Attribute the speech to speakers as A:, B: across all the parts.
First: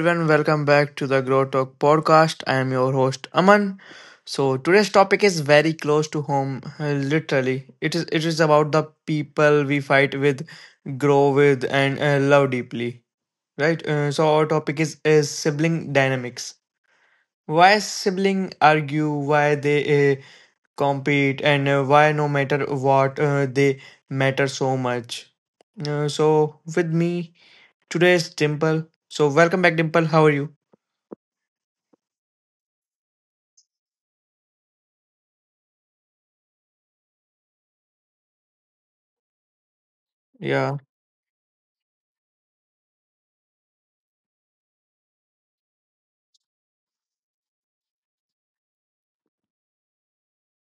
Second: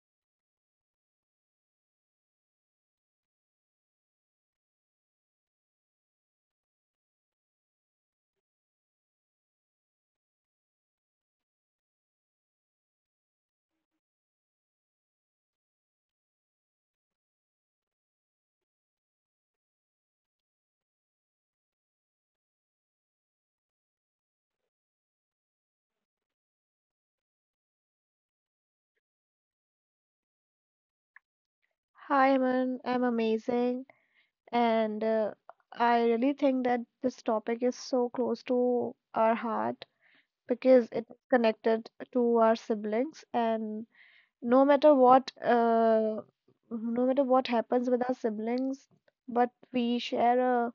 A: everyone, welcome back to the Grow Talk podcast. I am your host Aman. So, today's topic is very close to home, literally. It is about the people we fight with, grow with and love deeply, right? So, our topic is sibling dynamics. Why sibling argue, why they compete and why no matter what they matter so much. So, with me today is Dimple. So, welcome back Dimple. How are you?
B: Hi, Aman. I'm amazing. And I really think that this topic is so close to our heart
A: Yeah,
B: because it's connected to our siblings. And No matter what, no matter what happens with our siblings, but we share a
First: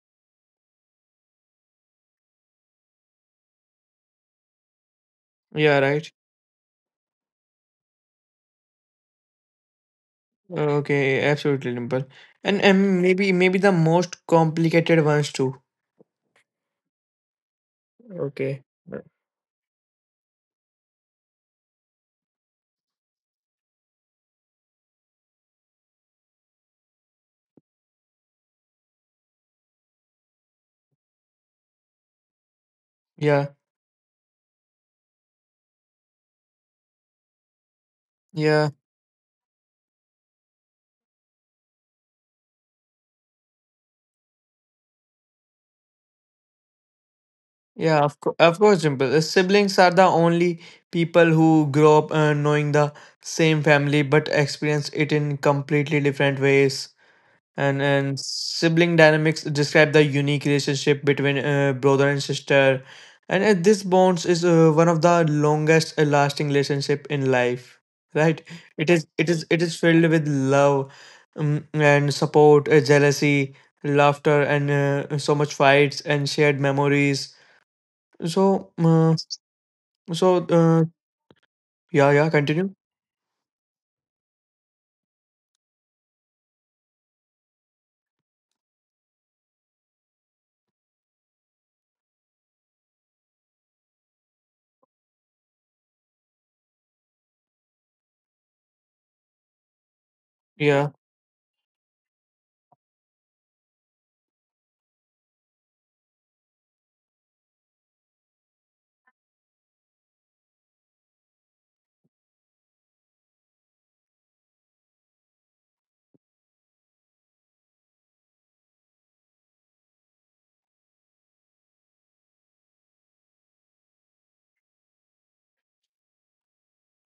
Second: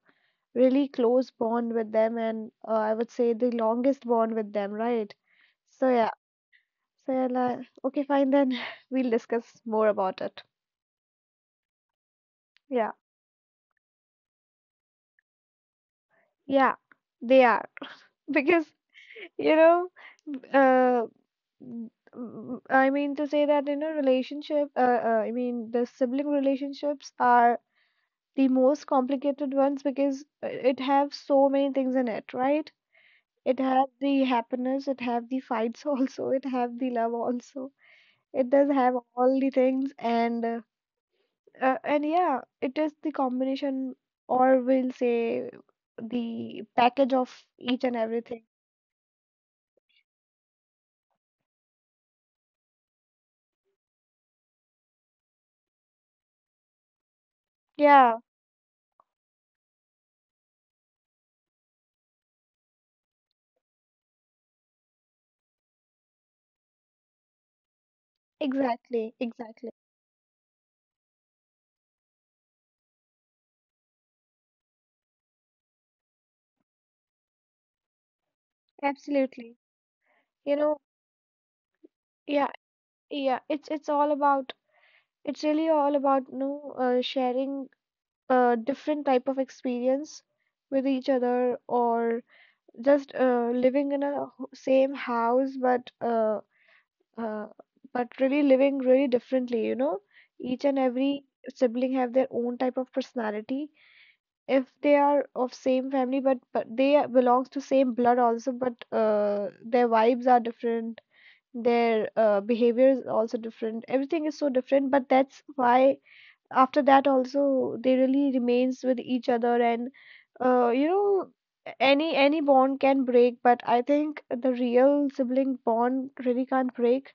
B: really close bond with them, and I would say the longest bond with them, right?
A: yeah,
B: So yeah.
A: right.
B: So yeah, like, okay, fine then. We'll discuss more about it.
A: Okay, absolutely, Dimple. And
B: Yeah.
A: and maybe the most complicated ones too.
B: Yeah. They are.
A: Okay.
B: Because you know uh, I mean to say that you know relationship I mean the sibling relationships are the most complicated ones because it have so many things in it, right.
A: Yeah,
B: It have the happiness, it have the fights also, it have the love also. It
A: yeah,
B: does have all the things. And yeah, it is the combination, or we'll say the package of each and
A: yeah.
B: everything.
A: Of course, Dimple. Siblings are the only people who grow up knowing the same family but experience it in completely different ways. and
B: Yeah.
A: and sibling dynamics describe the unique relationship between brother and sister and this bonds is one of the longest lasting relationship in life, right? it is
B: Exactly,
A: it is it
B: exactly.
A: is filled with love and support, jealousy, laughter and so much fights and shared memories. so uh,
B: Absolutely.
A: so
B: You know,
A: uh, yeah,
B: yeah,
A: continue.
B: yeah, it's all about, it's really all about, you know, sharing different type of experience with each other, or just living in a same house, uh but really living really differently, you know. Each and
A: Yeah,
B: every sibling have their own type of personality. If they are of same family, but they belongs to same blood also, but their vibes are different, their behavior is also different, everything is so different, but that's why after that also they really remains with each other. And you know, any bond can break, but I think the real sibling bond really can't break.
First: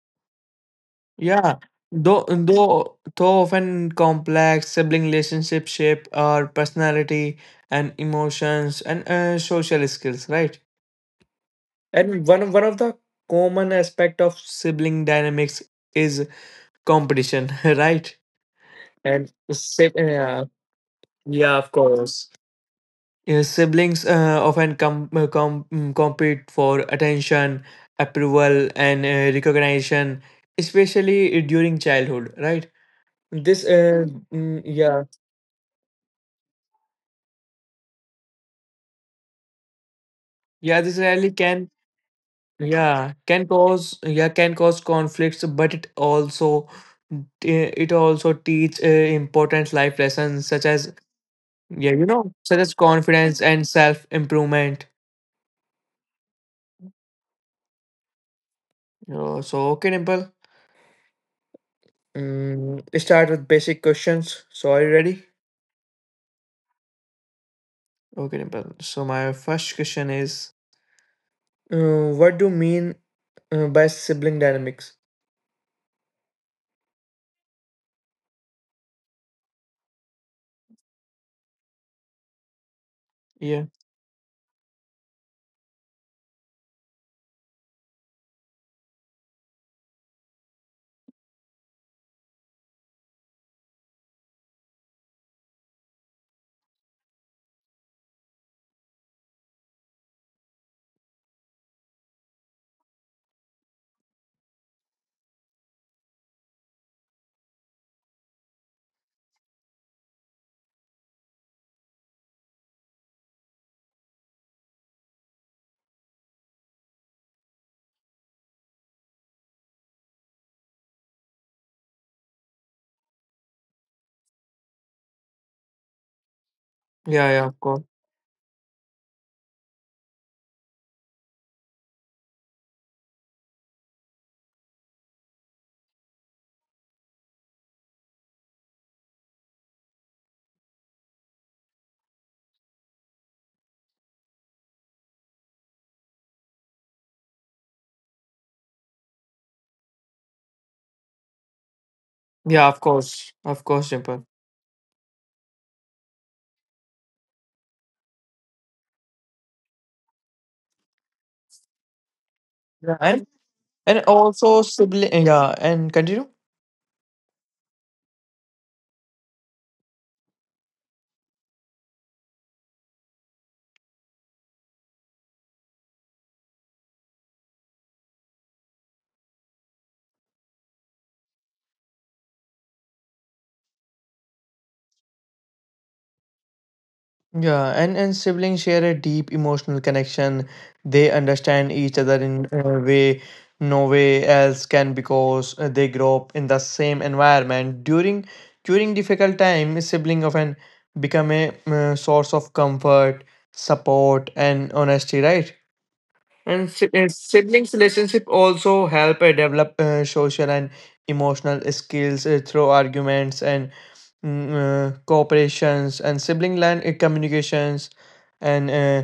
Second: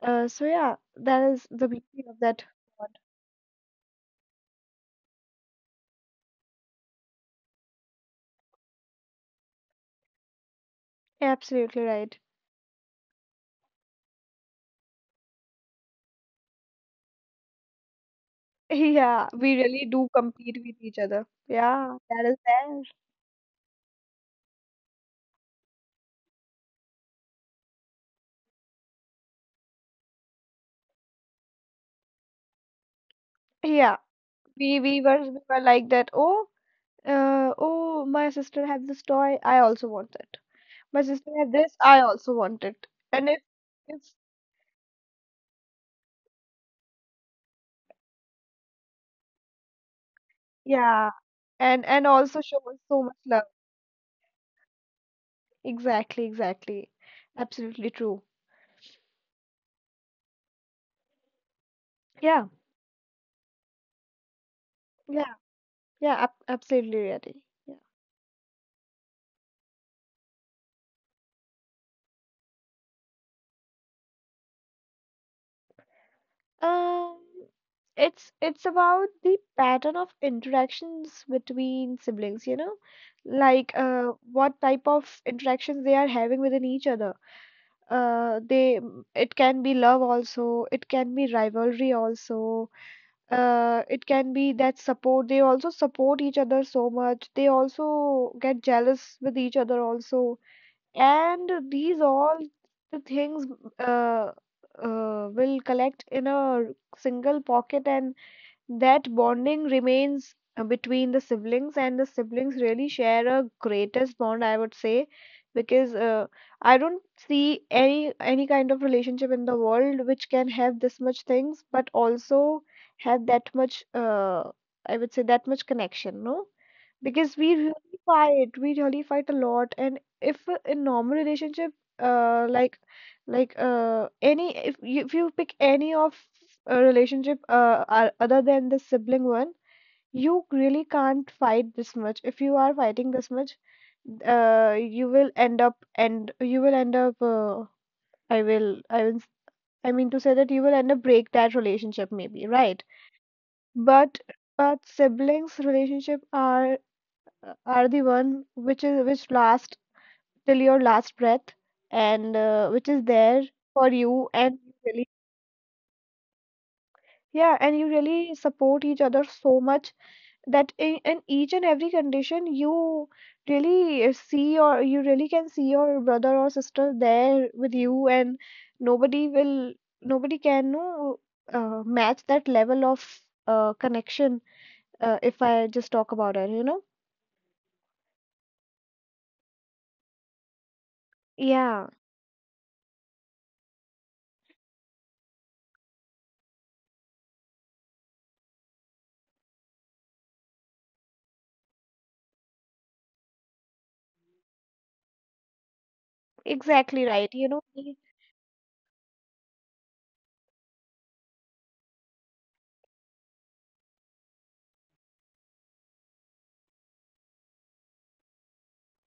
B: So yeah, that is
A: Yeah,
B: the beauty of
A: though
B: that bond.
A: though though often complex sibling relationship shape our personality and emotions and social skills, right?
B: Yeah, absolutely right.
A: And one of the common aspect of sibling dynamics is competition, right?
B: Yeah,
A: And
B: we really
A: sib-
B: do
A: yeah,
B: compete with each other,
A: yeah, of
B: yeah, that
A: course.
B: is there.
A: Yeah, siblings often compete for attention, approval, and recognition, especially during childhood, right? This
B: Yeah,
A: uh,
B: we we
A: yeah,
B: were we were like that. Oh, uh, oh, my sister had this toy. I also want it.
A: yeah this
B: My
A: really
B: sister had
A: can
B: this. I also want it. And it's
A: yeah can cause conflicts, but it also it also teach important life lessons such as
B: yeah. And also
A: such
B: shows
A: as
B: so much
A: confidence
B: love.
A: and self improvement.
B: Exactly, exactly. Absolutely true.
A: So, okay, Dimple.
B: Yeah,
A: Let's start with basic questions. So are you ready?
B: yeah, yeah. Ab absolutely ready. Yeah.
A: Okay, Dimple. So my first question is, what do you mean by sibling dynamics?
B: Um, it's about the pattern of interactions between siblings. You know,
A: Yeah,
B: like what type of interactions they are having within each other. They, it can be love also, it can be rivalry also, it can be that support, they also support each other so much, they also get jealous with each other also, and these all the things uh, will collect in a single pocket, and that bonding remains between the siblings, and the siblings really share a greatest bond, I would say, because I don't see any kind of relationship in the world which can have this much things, but also have that much, I would say, that much connection, no? Because
A: yeah,
B: we
A: of course.
B: really fight, we really fight a lot, and if in normal relationship, uh like like any, if you pick any of relationship, are, other than the sibling one, you really can't fight this much. If you are fighting this much, you will end up, and you will end up, i will i will s- I mean to say that you will end up break that relationship, maybe,
A: Yeah,
B: right?
A: of course,
B: But
A: Dimple.
B: but siblings relationship are the one which is which last till your last breath, and which
A: Yeah,
B: is there for
A: and
B: you, and
A: also
B: you really,
A: sibling yeah and continue
B: yeah, and you really support each other so much, that in each and every condition you really see, or you really can see, your brother or sister there with you, and nobody will, nobody can no match that level of connection if I just talk about it, you know.
A: yeah and siblings share a deep emotional connection. They understand
B: Yeah,
A: each other in a way no way else can because they grow up in the same environment. During during difficult time a sibling often become a source of comfort, support and honesty, right?
B: exactly right, you know,
A: Siblings relationship also help develop social and emotional skills through arguments and cooperations and sibling line communications and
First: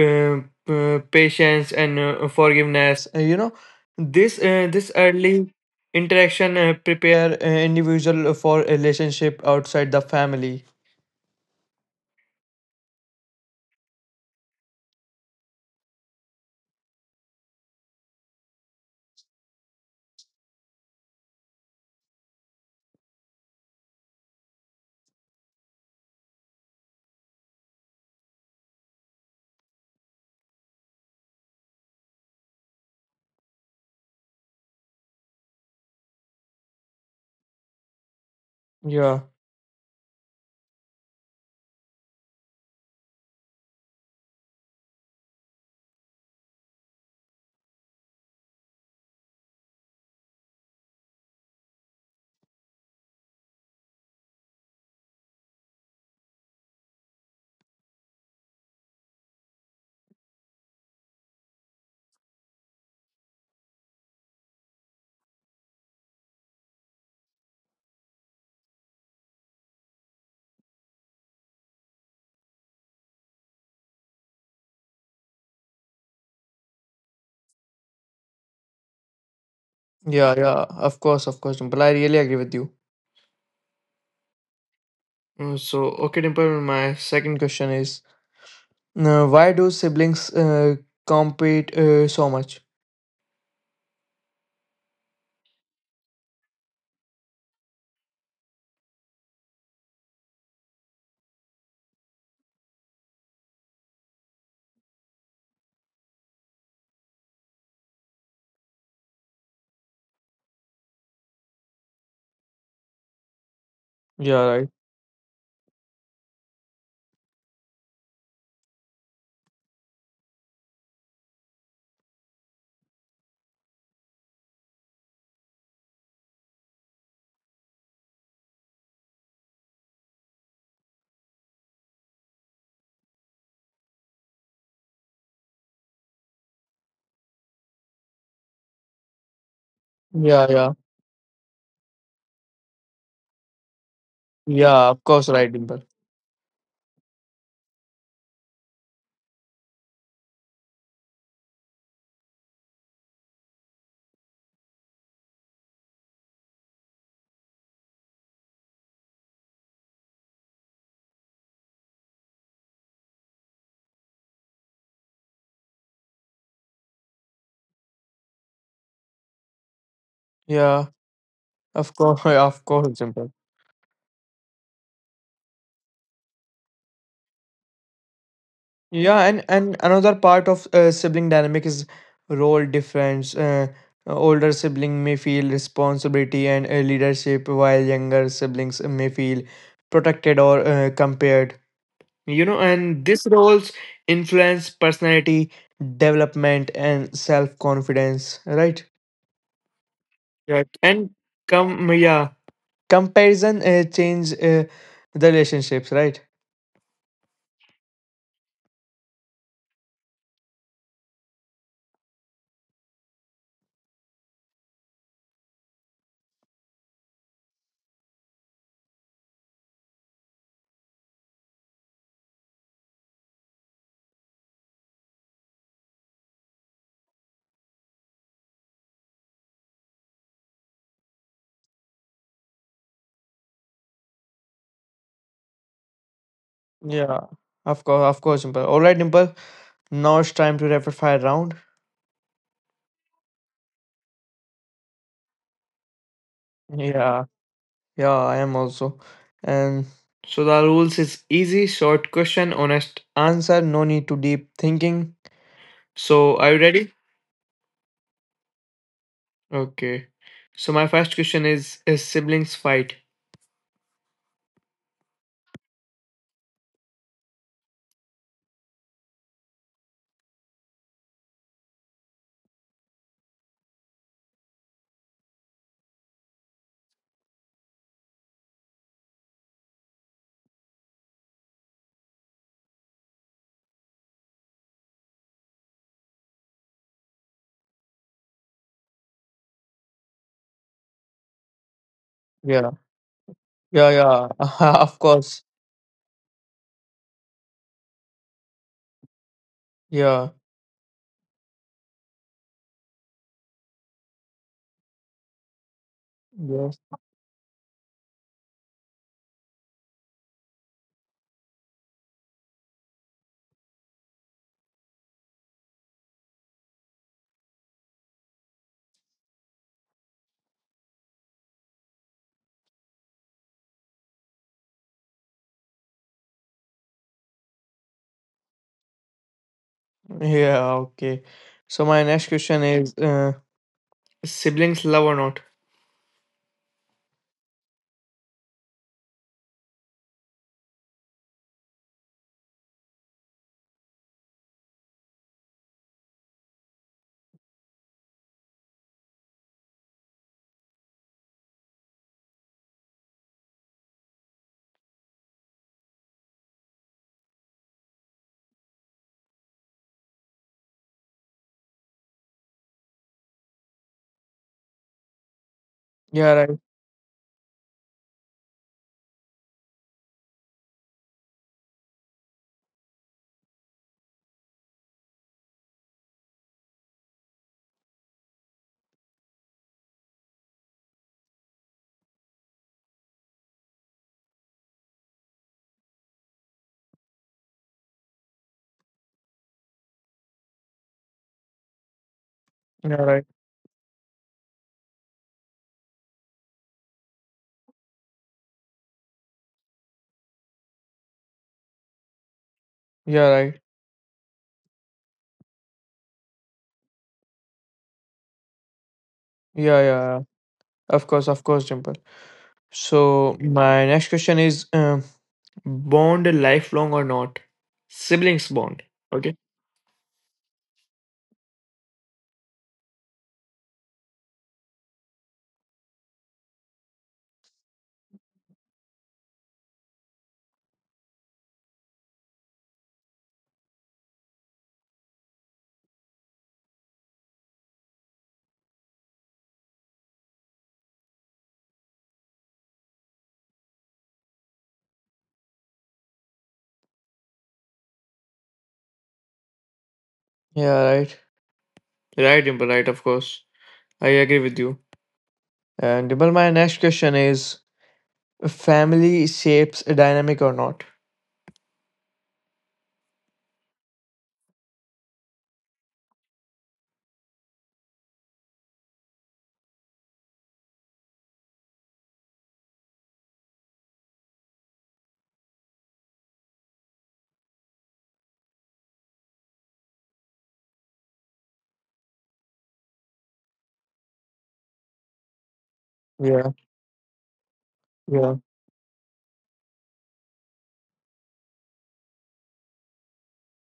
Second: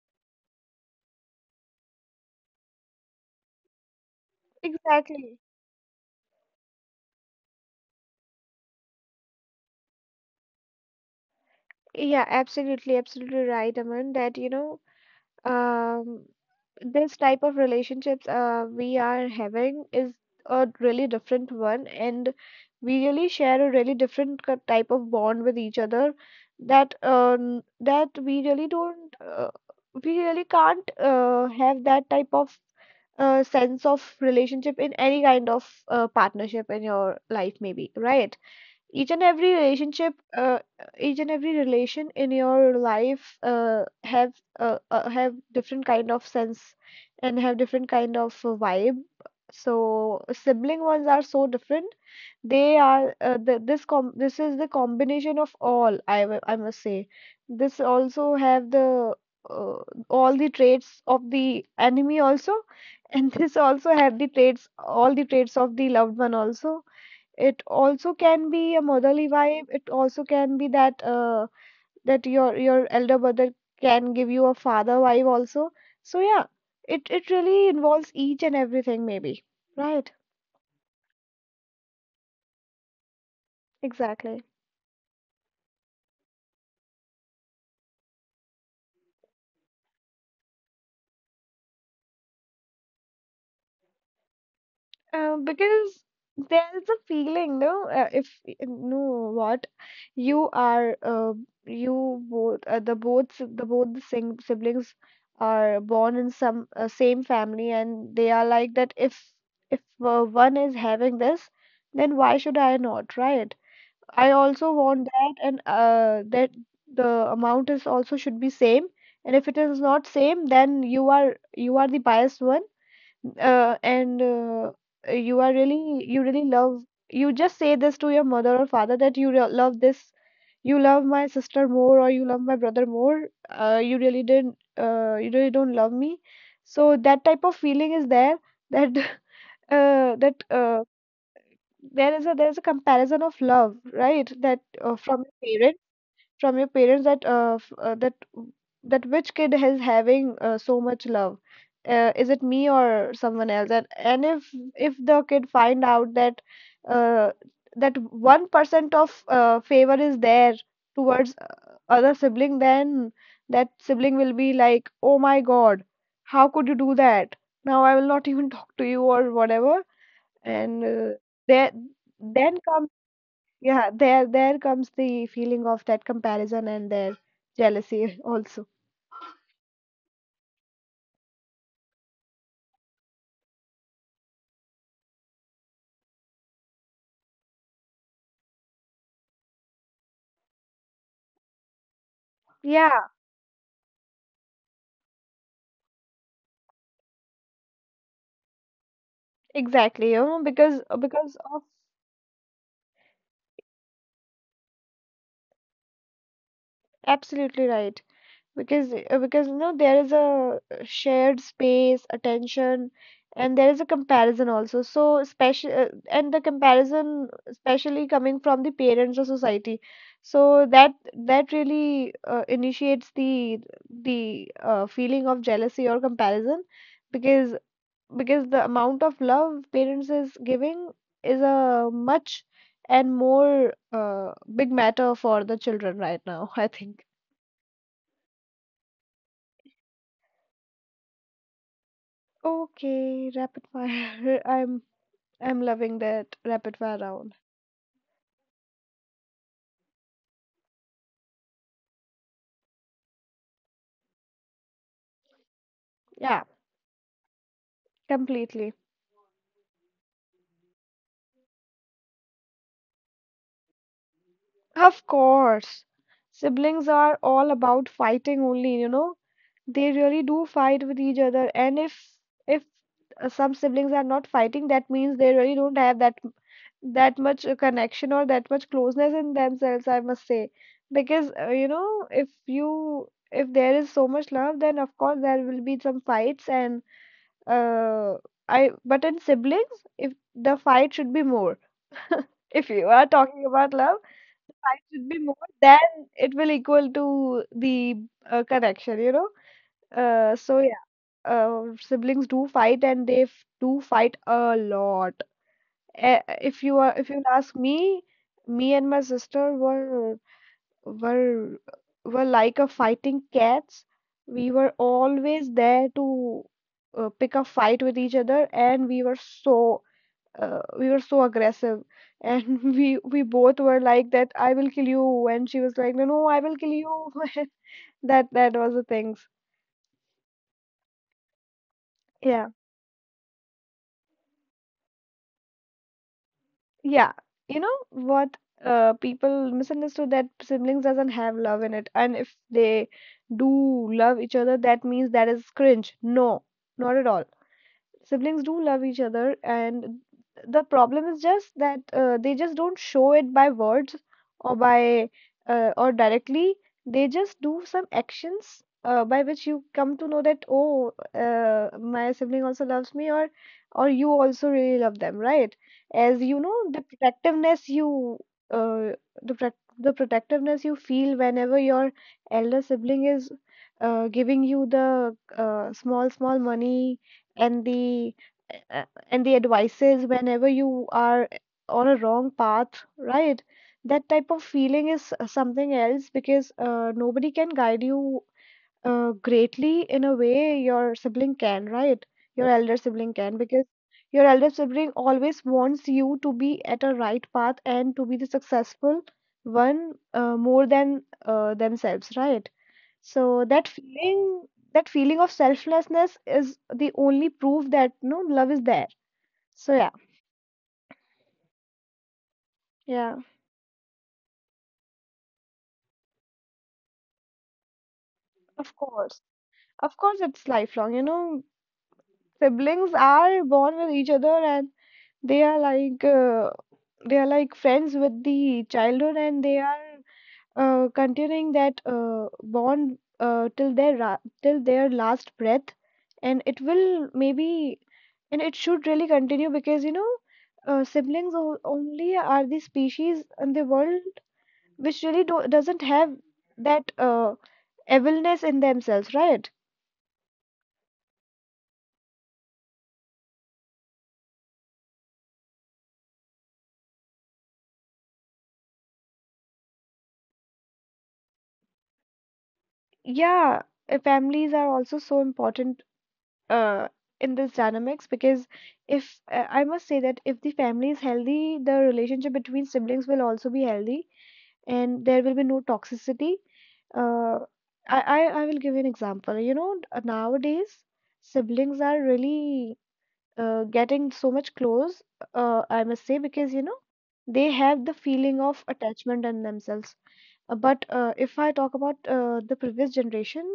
A: uh, patience and forgiveness. You know, this
B: exactly.
A: early interaction prepare individual for relationship outside the family.
B: Yeah, absolutely, absolutely right, Aman, that, you know, um, this type of relationships we are having is a really different one, and we really share a really different type of bond with each other, that that we really don't, we really can't have that type of sense of relationship in any kind of partnership in your life, maybe, right? Each and
A: Yeah,
B: every relationship, each and every relation in your life, have different kind of sense, and have different kind of vibe. So sibling ones are so different. They are, the, this com this is the combination of all, I must say. This also have the uh, all the traits of the enemy also, and this also have the traits, all the traits of the loved one also. It also can be a motherly vibe, it also can be that that your elder brother can give you a father vibe also. So yeah, it really involves each and everything, maybe, right?
A: yeah, yeah. Of course, Dimple. I really agree with you.
B: Exactly.
A: So okay, Dimple, my second question is why do siblings compete so much?
B: Because there's a feeling, no? If no, what you are, you both, the both the sing siblings are born in some same family, and they are like that. If one is having this, then why should I not, right? I
A: Yeah,
B: also
A: right.
B: want that, and that the amount is also should be same. And if it is not same, then you are the biased one, and you are really, you really love, you just say this to your mother or father that love this, you love my sister more, or you love my brother more, you really don't love me. So that type of feeling is there, that that
A: Yeah, yeah.
B: there is a, there's a comparison of love, right, that
A: Yeah, of
B: from
A: course,
B: your
A: right,
B: parents,
A: Dimple.
B: from your parents, that that which kid is having so much love, is it me or someone else. And if the kid find out that uh, that 1% of favor is there towards other sibling, then that sibling will be like, oh my god, how could you do that? Now I will not even talk to you, or whatever.
A: Yeah,
B: And there
A: of course, of
B: then,
A: course, Dimple.
B: yeah, there comes the feeling of that comparison and their jealousy also.
A: Yeah, and another part of sibling dynamic is role difference. Older sibling may feel responsibility and leadership, while younger siblings may feel protected or compared. You know, and
B: Yeah,
A: these roles influence personality development and self-confidence, right?
B: exactly, you know,
A: Yeah, and
B: because of,
A: come yeah comparison change the relationships, right?
B: absolutely right. Because because you know, there is a shared space attention, and there is a comparison also, so especially and the comparison especially coming from the parents or society. So that, that really initiates the the feeling of jealousy or comparison, because because the amount of love parents is giving is a much and more big matter for the children right now, I think.
A: Yeah, of course, of course, Dimple. All right, Dimple, now it's time to rapid fire round.
B: Okay, rapid fire. I'm loving that rapid fire
A: Yeah,
B: round.
A: yeah, I am also. And so the rules is easy: short question, honest answer, no need to deep thinking. So
B: Yeah,
A: are you ready?
B: completely.
A: Okay. So my first question is siblings fight?
B: Of course. Siblings are all about fighting only, you know. They really do fight with each other, and if if some siblings are not fighting, that means they really don't have that that much connection, or that much closeness in themselves, I must say. Because, you know, if you, if there is so much love, then of course there will be some fights, and uh I but in siblings, if the fight should be more. If
A: Yeah,
B: you are talking about love,
A: yeah, yeah.
B: the fight
A: Of
B: should be more,
A: course.
B: then it will equal to the connection, you know.
A: Yeah.
B: So yeah, siblings do fight, and they f do fight a lot. Eh, if
A: Yes.
B: you are, if you'll ask me, me and my sister were were like a fighting cats, we were always there to pick a fight with each other, and we were so, we were so aggressive, and we both were like that, I will kill you, and she was like, no no I will kill you. That, that was the things.
A: Yeah. Okay. So my next
B: Yeah.
A: question is, siblings love or not?
B: Yeah, you know what? People misunderstood that siblings doesn't have love in it, and if they do love each other, that means that is cringe. No, not at all. Siblings do love each other, and the problem is just that they just don't show it by words, or by or directly. They just do some actions by which you come to know that, oh my sibling also loves me, or you also really love them, right? As
A: Yeah,
B: you
A: right.
B: know, the protectiveness you, uh, the protectiveness you feel whenever your elder sibling is giving you the small small money, and the uh, uh, and the advices whenever you are on a wrong path, right? That type of feeling is something else, because nobody can guide you greatly in a way your sibling can, right? Your elder
A: Yeah,
B: sibling
A: right.
B: can, because your elder sibling always wants you to be at a right path, and to be the successful one, more than themselves, right?
A: Yeah,
B: So
A: right.
B: that feeling of selflessness is the only proof that love is there.
A: Yeah,
B: So yeah,
A: yeah, yeah. Of course, Dimple.
B: yeah,
A: So my next question is, bond lifelong or not? Siblings
B: of
A: bond.
B: course,
A: Okay.
B: of course, it's lifelong. You know, siblings are born with each other and they are like uh, they are like friends with the childhood and they are continuing that bond till their till their last breath, and it will maybe, and it should really continue because siblings only are the species in the world which really doesn't have that evilness in themselves, right?
A: Yeah, right. Right, Dimple, right, of course. I agree with you. And Dimple, my next question is, family shapes a dynamic or not.
B: Yeah, families are also so important uh, in this dynamics because if I must say that if the family is healthy, the relationship between siblings will also be healthy, and there will be no toxicity. Uh, I will give you an example. You know, nowadays siblings are really getting so much close, I must say,
A: Yeah,
B: because they have the
A: yeah,
B: feeling of attachment in themselves. But if I talk about the previous generation,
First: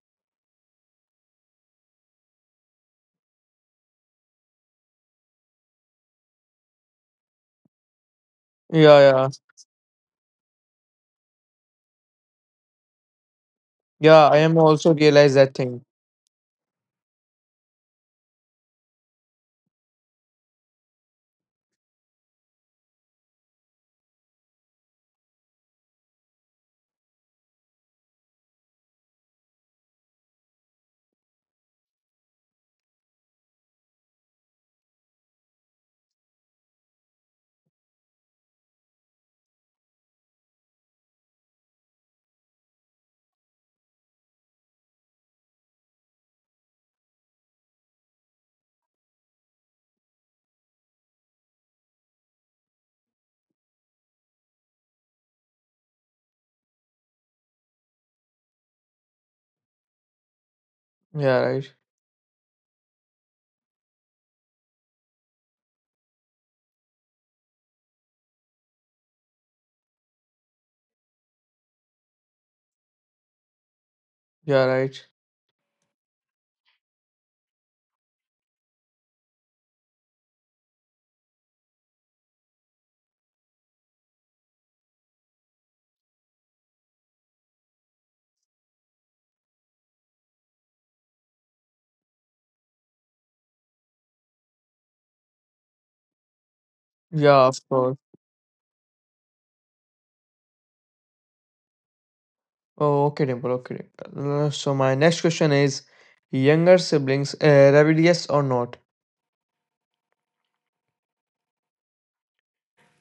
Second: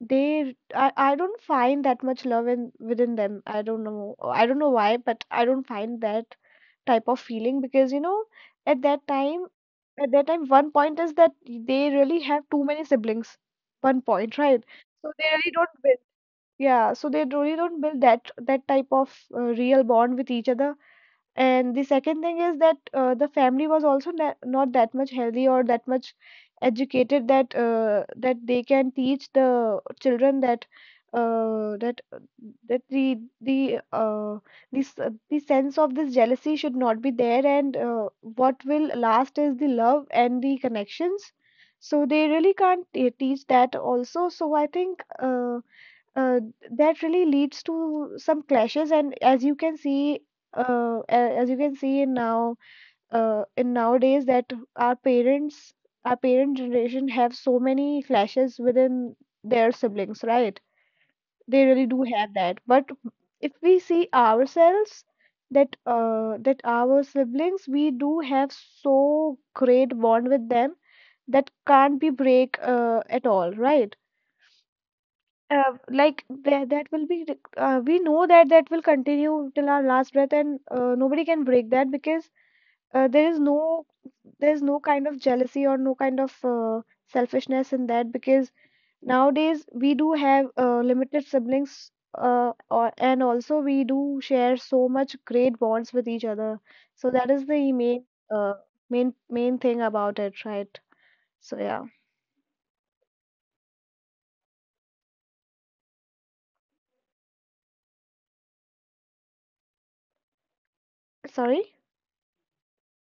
B: I don't find that much love in within them. I don't know. I don't know why, but I don't find that type of feeling because at
A: yeah,
B: that
A: yeah,
B: time, at that time, one point is that they really have too many siblings. One
A: yeah.
B: point,
A: I am
B: right?
A: also
B: So they
A: realize
B: really
A: that
B: don't
A: thing.
B: build. Yeah, so they really don't build that type of real bond with each other. And the second thing is that the family was also na not that much healthy or that much educated that that they can teach the children that that that the this the sense of this jealousy should not be there, and what will last is the love and the connections. So they really can't teach that also. So I think uh, that really leads to some clashes, and as you can see, as you can see in now, in nowadays, that our parents, our parent generation have so many clashes within their siblings, right?
A: Yeah,
B: They
A: right.
B: really do have that. But if we see ourselves, that that our siblings, we do have so great bond with them that can't be break at all, right?
A: Yeah, right.
B: Like that, that will be we know that that will continue till our last breath, and nobody can break that because uh, there is no there is no kind of jealousy or no kind of selfishness in that, because nowadays we do have limited siblings, or, and also we do share so much great bonds with each other. So that is
A: Yeah, of
B: the
A: course.
B: uh, main thing about it, right? So yeah.
A: Oh, okay, Dimple. Okay. So my next question is: younger siblings rebellious or not?
B: Sorry.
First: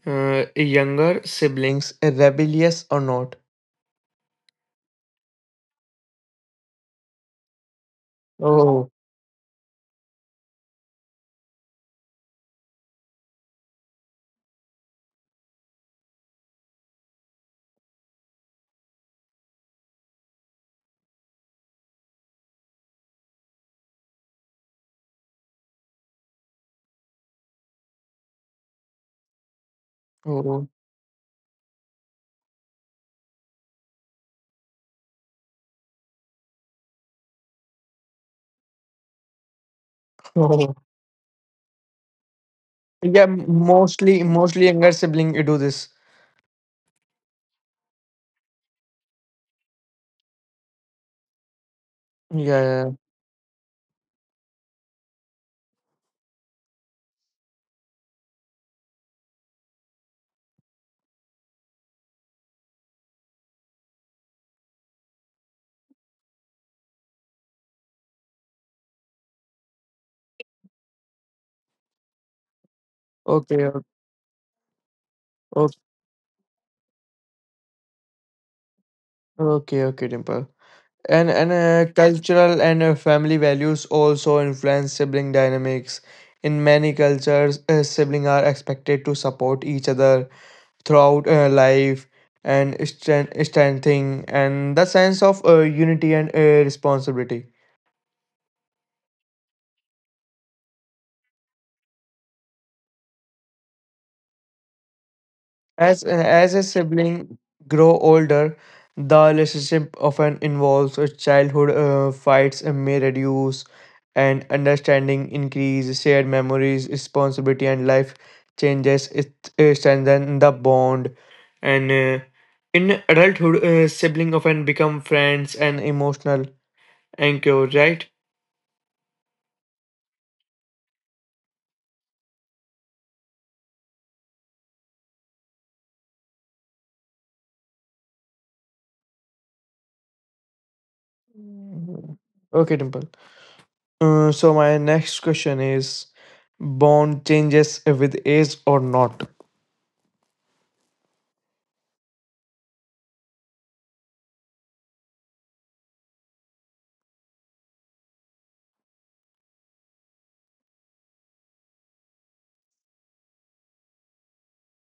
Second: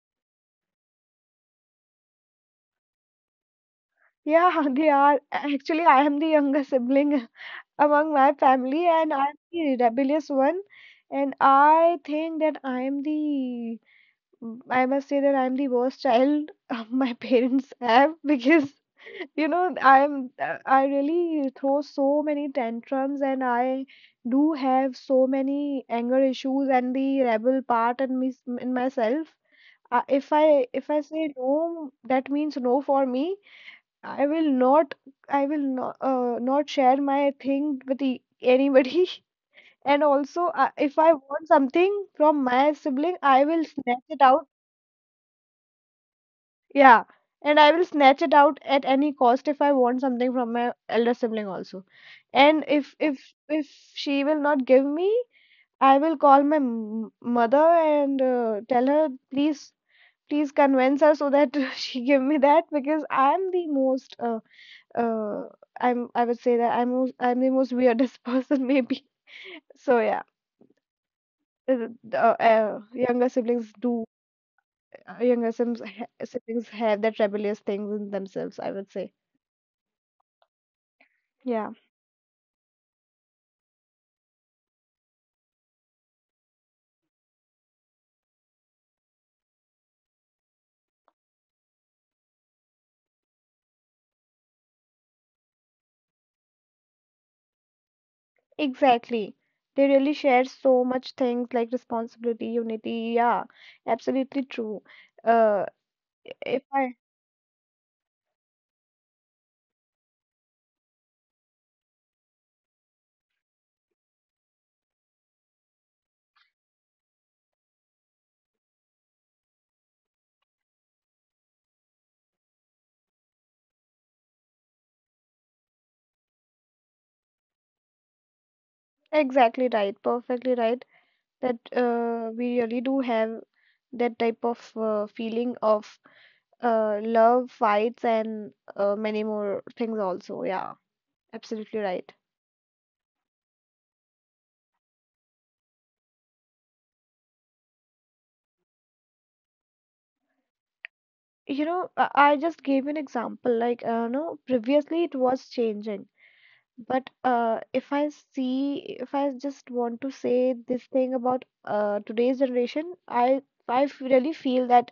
A: Younger siblings rebellious or not?
B: Yeah, they are actually. I am the younger sibling among my family,
A: Oh,
B: and I'm the rebellious one. And I must say that I'm the worst child my parents have because, you know, I really throw so many tantrums, and I do have so many anger issues and the rebel part in me, in myself.
A: oh,
B: If I say no, that means no for me. I will not, I will not, not share my thing with anybody. And also,
A: oh.
B: if I want something from my sibling,
A: Yeah,
B: I will snatch it
A: mostly,
B: out.
A: mostly younger sibling you do this.
B: Yeah, and I will snatch it out at any cost if I want something from my elder sibling also.
A: Yeah,
B: And
A: yeah, yeah.
B: if if if she will not give me, I will call my m mother and tell her, please, please convince her so that she give me that, because I am the most uh, I'm, I would say that I'm most, I'm the most weirdest person maybe. So yeah, younger
A: Okay,
B: siblings
A: o-
B: do
A: o-
B: siblings have that rebellious things in themselves, I would say.
A: okay, okay, Dimple. And
B: Yeah,
A: cultural and family values also influence sibling dynamics. In many cultures siblings are expected to support each other throughout life and strengthening and the sense of unity and responsibility.
B: exactly. They really share so much things like responsibility, unity. Yeah, absolutely true. Uh,
A: As
B: if
A: a
B: I
A: sibling grow older, the relationship often involves a childhood fights and may reduce, and understanding increase, shared memories, responsibility, and life changes. It, strengthen the bond, and in adulthood, sibling often become friends and emotional anchor. Right?
B: Exactly right, perfectly right. That we really do have that type of feeling of love, fights, and many more things also. Yeah, absolutely right.
A: Mhm. Okay, Dimple. So my next question is, bond changes with age or not?
B: You know, I just gave you an example. Like, no, previously it was changing, but if I see, if I just want to say this thing about today's generation, I really feel that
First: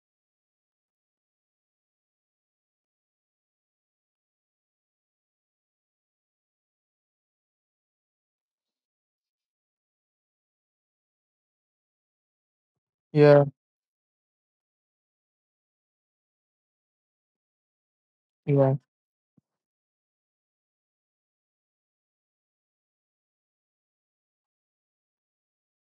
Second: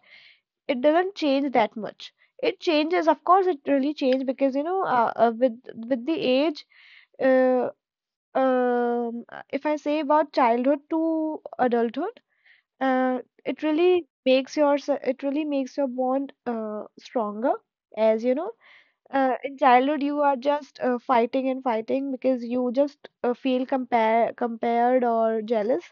B: it doesn't change that much. It changes, of course. It really changed because with the age, uh, um, if I say about childhood to adulthood, uh,
A: Yeah.
B: it really makes your bond stronger. As you know,
A: Yeah,
B: in childhood you are just fighting and fighting because you just feel compared or jealous.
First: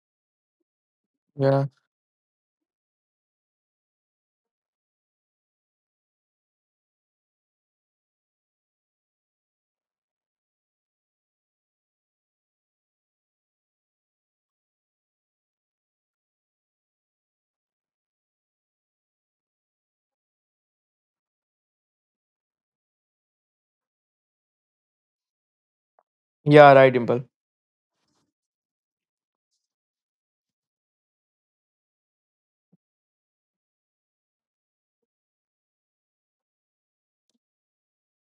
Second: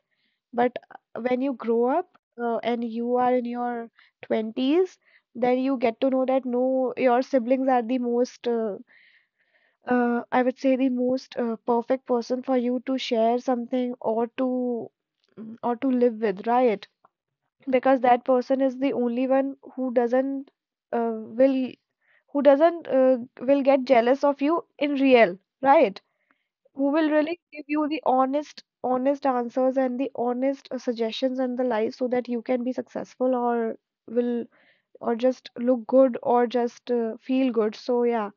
B: But when you
A: yeah,
B: grow up and you are in your 20s, then you get to know that no, your siblings are the most, I would say, the most perfect person for you to share something or to or to live with, right? Because that person is the only one who doesn't will who doesn't will get jealous of you in real, right?
A: yeah.
B: Who
A: Right,
B: will
A: Dimple.
B: really give you the honest honest answers and the honest suggestions and the life so that you can be successful or will or just look good or just feel good. So yeah,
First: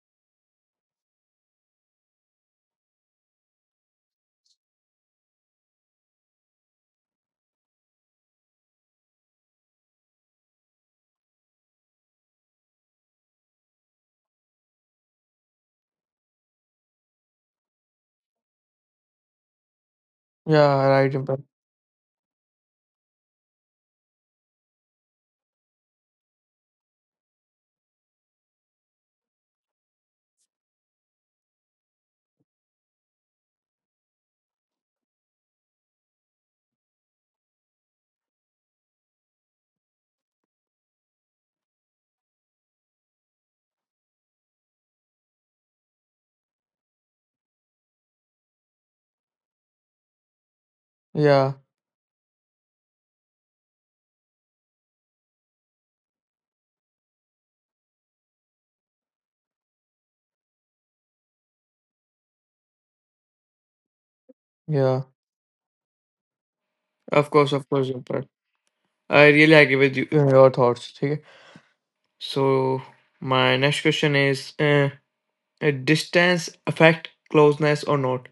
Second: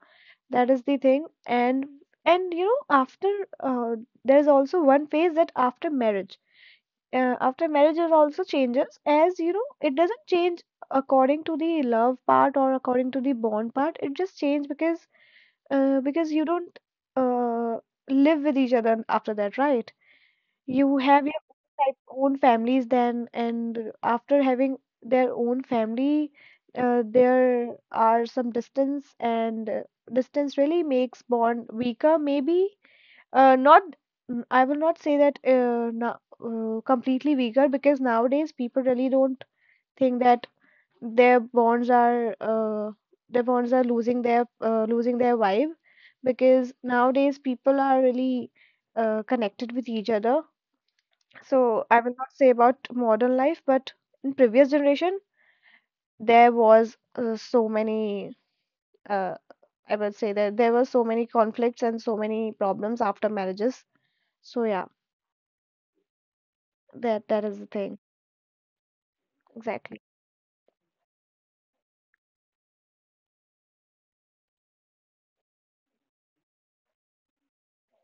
B: that is the thing. And you know after uh, there's also one phase that after marriage, after marriage, it also changes. As you know, it doesn't change according to the love part or according to the bond part. It just changes because you don't uh, live with each other after that, right?
A: Yeah,
B: You
A: right,
B: have your
A: Dimple.
B: own families then, and after having their own family, there are some distance, and distance really makes bond weaker, maybe. Not, mm, I will not say that no, completely weaker, because nowadays people really don't think that their bonds are uh, their bonds are losing their vibe, because nowadays people are really connected with each other.
A: Yeah,
B: So I will not say about modern life, but in previous generation there was so many uh, I would say that there were so many conflicts and so many problems after marriages. So yeah,
A: yeah.
B: that that
A: Of
B: is the
A: course,
B: thing.
A: Dimple. I really agree with you,
B: Exactly.
A: your thoughts. Okay. So my next question is: distance affect closeness or not?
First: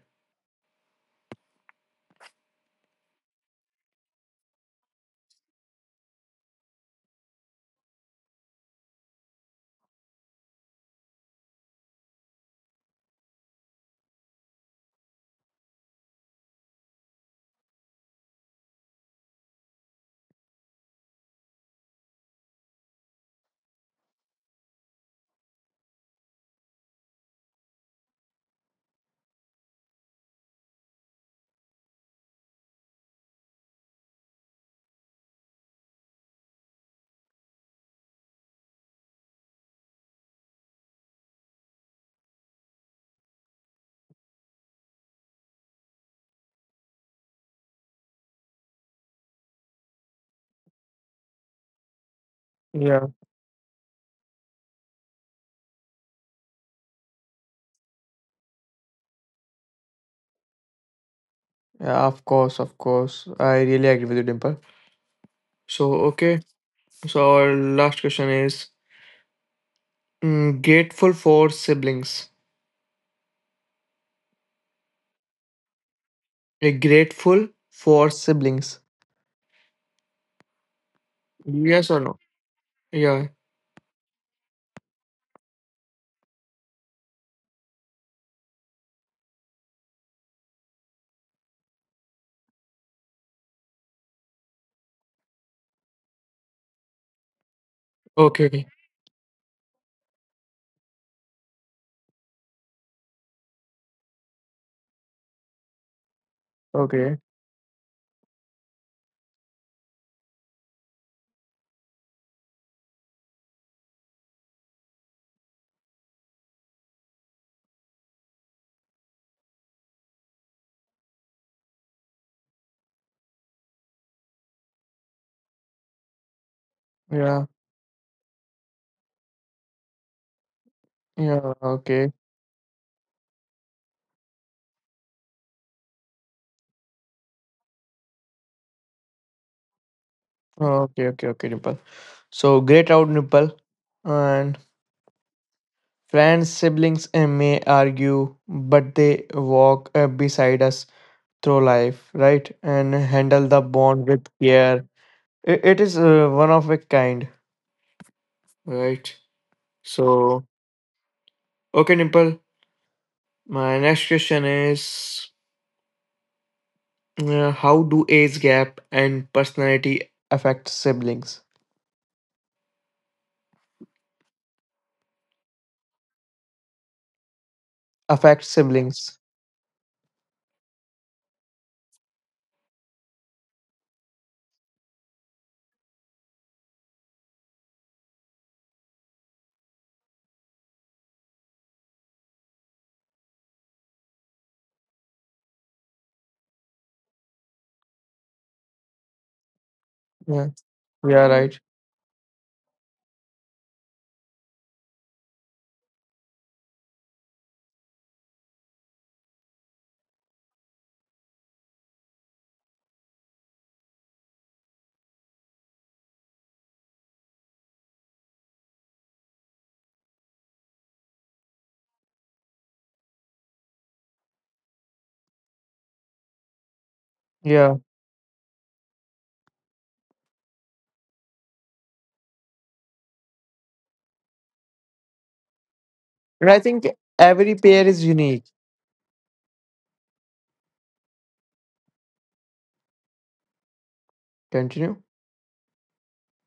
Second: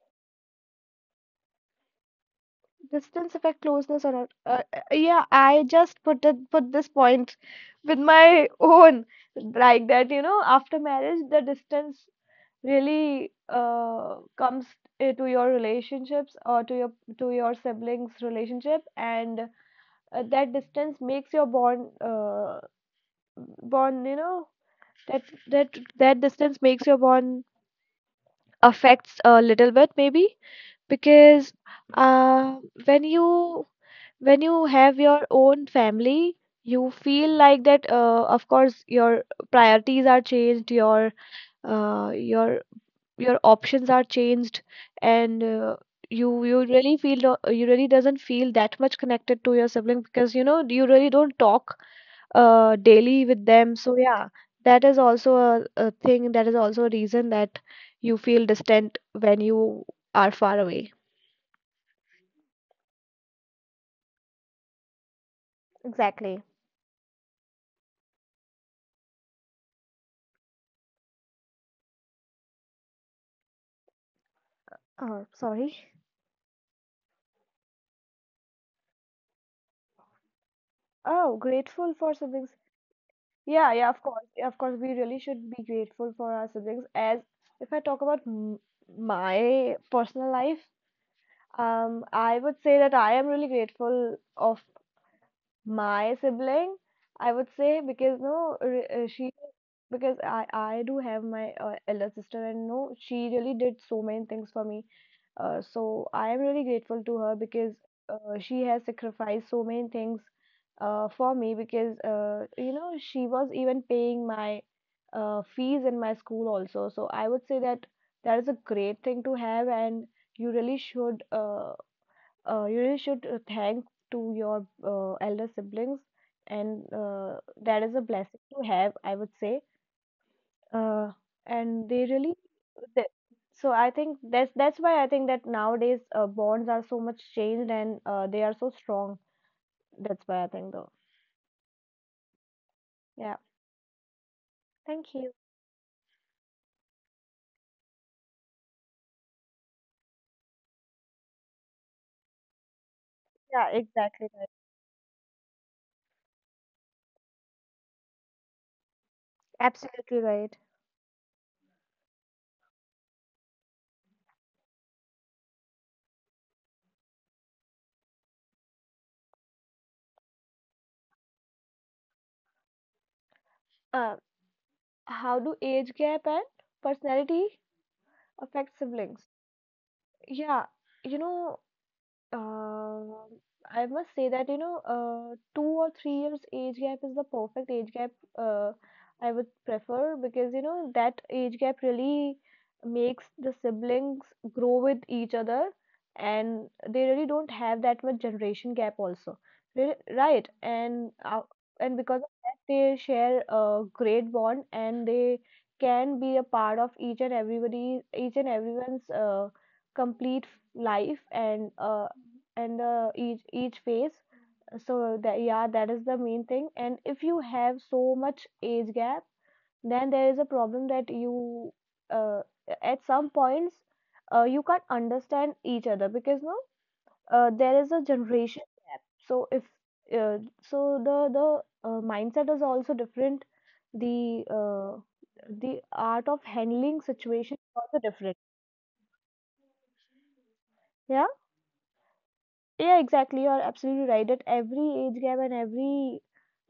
B: Distance affect closeness or not? Yeah, I just put it, put this point with my own like that. You know, after marriage, the distance really comes to your relationships or to your siblings' relationship, and that distance makes your bond You know that that that distance makes your bond affects a little bit maybe, because uh, when you, when you have your own family, you feel like that of course your priorities are changed, uh, your your options are changed, and you, you really feel you really doesn't feel that much connected to your sibling because you know you really don't talk
A: Yeah,
B: daily with them. So yeah, that is also a thing. That is also a reason that you feel distant when you are far away.
A: yeah. Of course, of course. I really agree with you, Dimple. So
B: Play.
A: okay. So our last question is: grateful for siblings.
B: Oh, sorry.
A: Grateful for siblings.
B: Oh, grateful
A: Yes
B: for
A: or no?
B: siblings.
A: Yeah.
B: Yeah, yeah, of course. Yeah, of course, we really should be grateful for our siblings. As if I talk about m my personal life, I would say that I am really grateful of my sibling, I would say, because no,
A: Okay. Okay.
B: re- she because I do have my elder sister, and no, she really did so many things for me. So I am really grateful to her
A: Okay.
B: because she has sacrificed so many things for me because you know she was even paying my fees in my school also. So I would say that that is a great thing to have, and you really should. You really should thank to your elder siblings, and
A: Yeah.
B: that is a blessing to have, I would say. Uh,
A: Yeah,
B: and they
A: okay.
B: really they, So I think that's why I think that nowadays bonds are so much changed and they are so strong. That's why I think though.
A: Oh, okay, okay, okay, Nipal. So great out,
B: Yeah,
A: Nipal. And
B: thank you.
A: friends, siblings eh, may argue, but they walk beside us through life, right? And handle
B: Yeah,
A: the
B: exactly
A: bond with
B: right.
A: care. It is one of a kind, right?
B: Absolutely right.
A: So, okay, Nipal. My next question is how do age gap and personality affect siblings?
B: uh, how do age gap and personality
A: Affect
B: affect siblings?
A: siblings.
B: Yeah, you know. Um, I must say that, you know, 2 or 3 years age gap is the perfect age gap, uh, I would prefer, because, you know, that age gap really makes the siblings grow with each other, and they really don't have that much generation gap also. Right.
A: Yeah, yeah, right,
B: And because of that, they share a great bond, and they can be a part of each and everybody, each and everyone's complete life, and each phase. So that, yeah, that is the main thing. And if you have so much age gap, then there is a problem that you uh, at some points you can't understand each other because no there is
A: yeah.
B: a generation gap. So if uh, so the the uh, mindset is also different, the uh, the art of
A: And I
B: handling
A: think
B: situations
A: every
B: is also
A: pair is
B: different.
A: unique.
B: Yeah, yeah, exactly. You're absolutely right, that every age
A: Continue.
B: gap and every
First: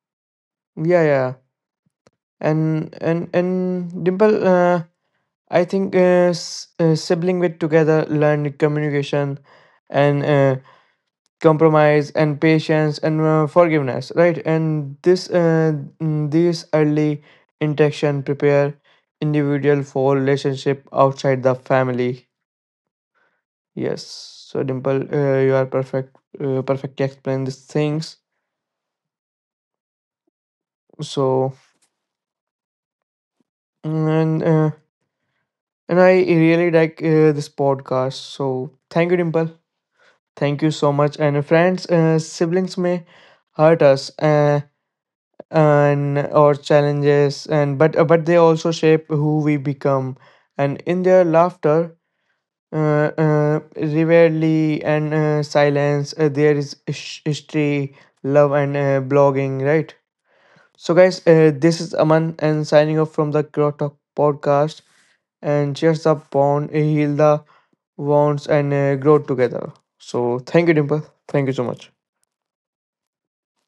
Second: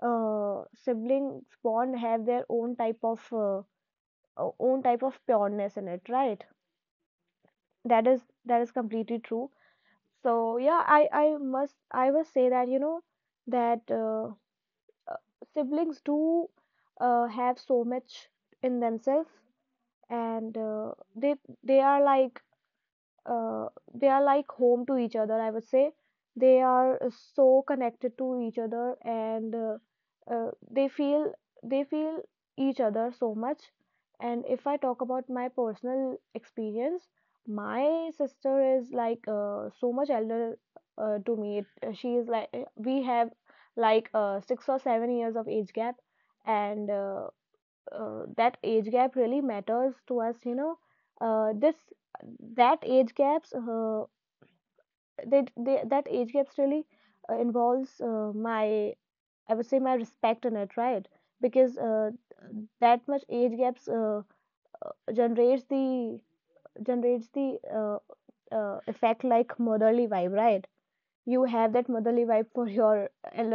A: Yeah, yeah.
B: siblings bond have their own
A: And
B: type of
A: and and Dimple,
B: o- own type of
A: I
B: pureness in
A: think
B: it, right?
A: sibling with together
B: That is,
A: learned
B: that is completely
A: communication,
B: true.
A: and
B: So yeah, I must,
A: compromise
B: I must
A: and
B: say that you
A: patience
B: know
A: and
B: that
A: forgiveness. Right. And
B: siblings do
A: this early
B: have so
A: interaction
B: much
A: prepare
B: in themselves,
A: individual for
B: and
A: relationship outside the
B: they they are
A: family.
B: like uh,
A: Yes.
B: they are
A: So
B: like home
A: Dimple,
B: to each
A: you
B: other,
A: are
B: I would say.
A: perfect.
B: They
A: Perfectly
B: are
A: explain these
B: so
A: things.
B: connected to each other, and they feel,
A: So
B: they feel each other so much.
A: and.
B: And if I talk about my
A: And I
B: personal
A: really like
B: experience,
A: this podcast.
B: my sister
A: So
B: is
A: thank you,
B: like
A: Dimple.
B: so much
A: Thank you
B: elder
A: so much. And
B: to me.
A: friends,
B: She is like
A: siblings may
B: we have
A: hurt us
B: like 6 or 7 years of age gap,
A: and or
B: and
A: challenges, and but they
B: that
A: also
B: age
A: shape
B: gap
A: who
B: really
A: we
B: matters
A: become.
B: to us, you
A: And
B: know.
A: in their
B: This
A: laughter,
B: That age gaps
A: rivalry and
B: they
A: silence,
B: that age
A: there
B: gaps
A: is
B: really
A: history,
B: involves
A: love, and
B: my,
A: blogging.
B: I would say,
A: Right.
B: my respect in it,
A: So,
B: right?
A: guys, this
B: Because
A: is Aman and signing off
B: that
A: from
B: much
A: the
B: age
A: Grow Talk
B: gaps
A: podcast. And
B: generates
A: cheers the
B: the,
A: bond, heal
B: generates
A: the
B: the
A: wounds, and grow
B: effect like
A: together.
B: motherly
A: So,
B: vibe,
A: thank you,
B: right?
A: Dimple. Thank you
B: You
A: so
B: have
A: much.
B: that motherly vibe for your elder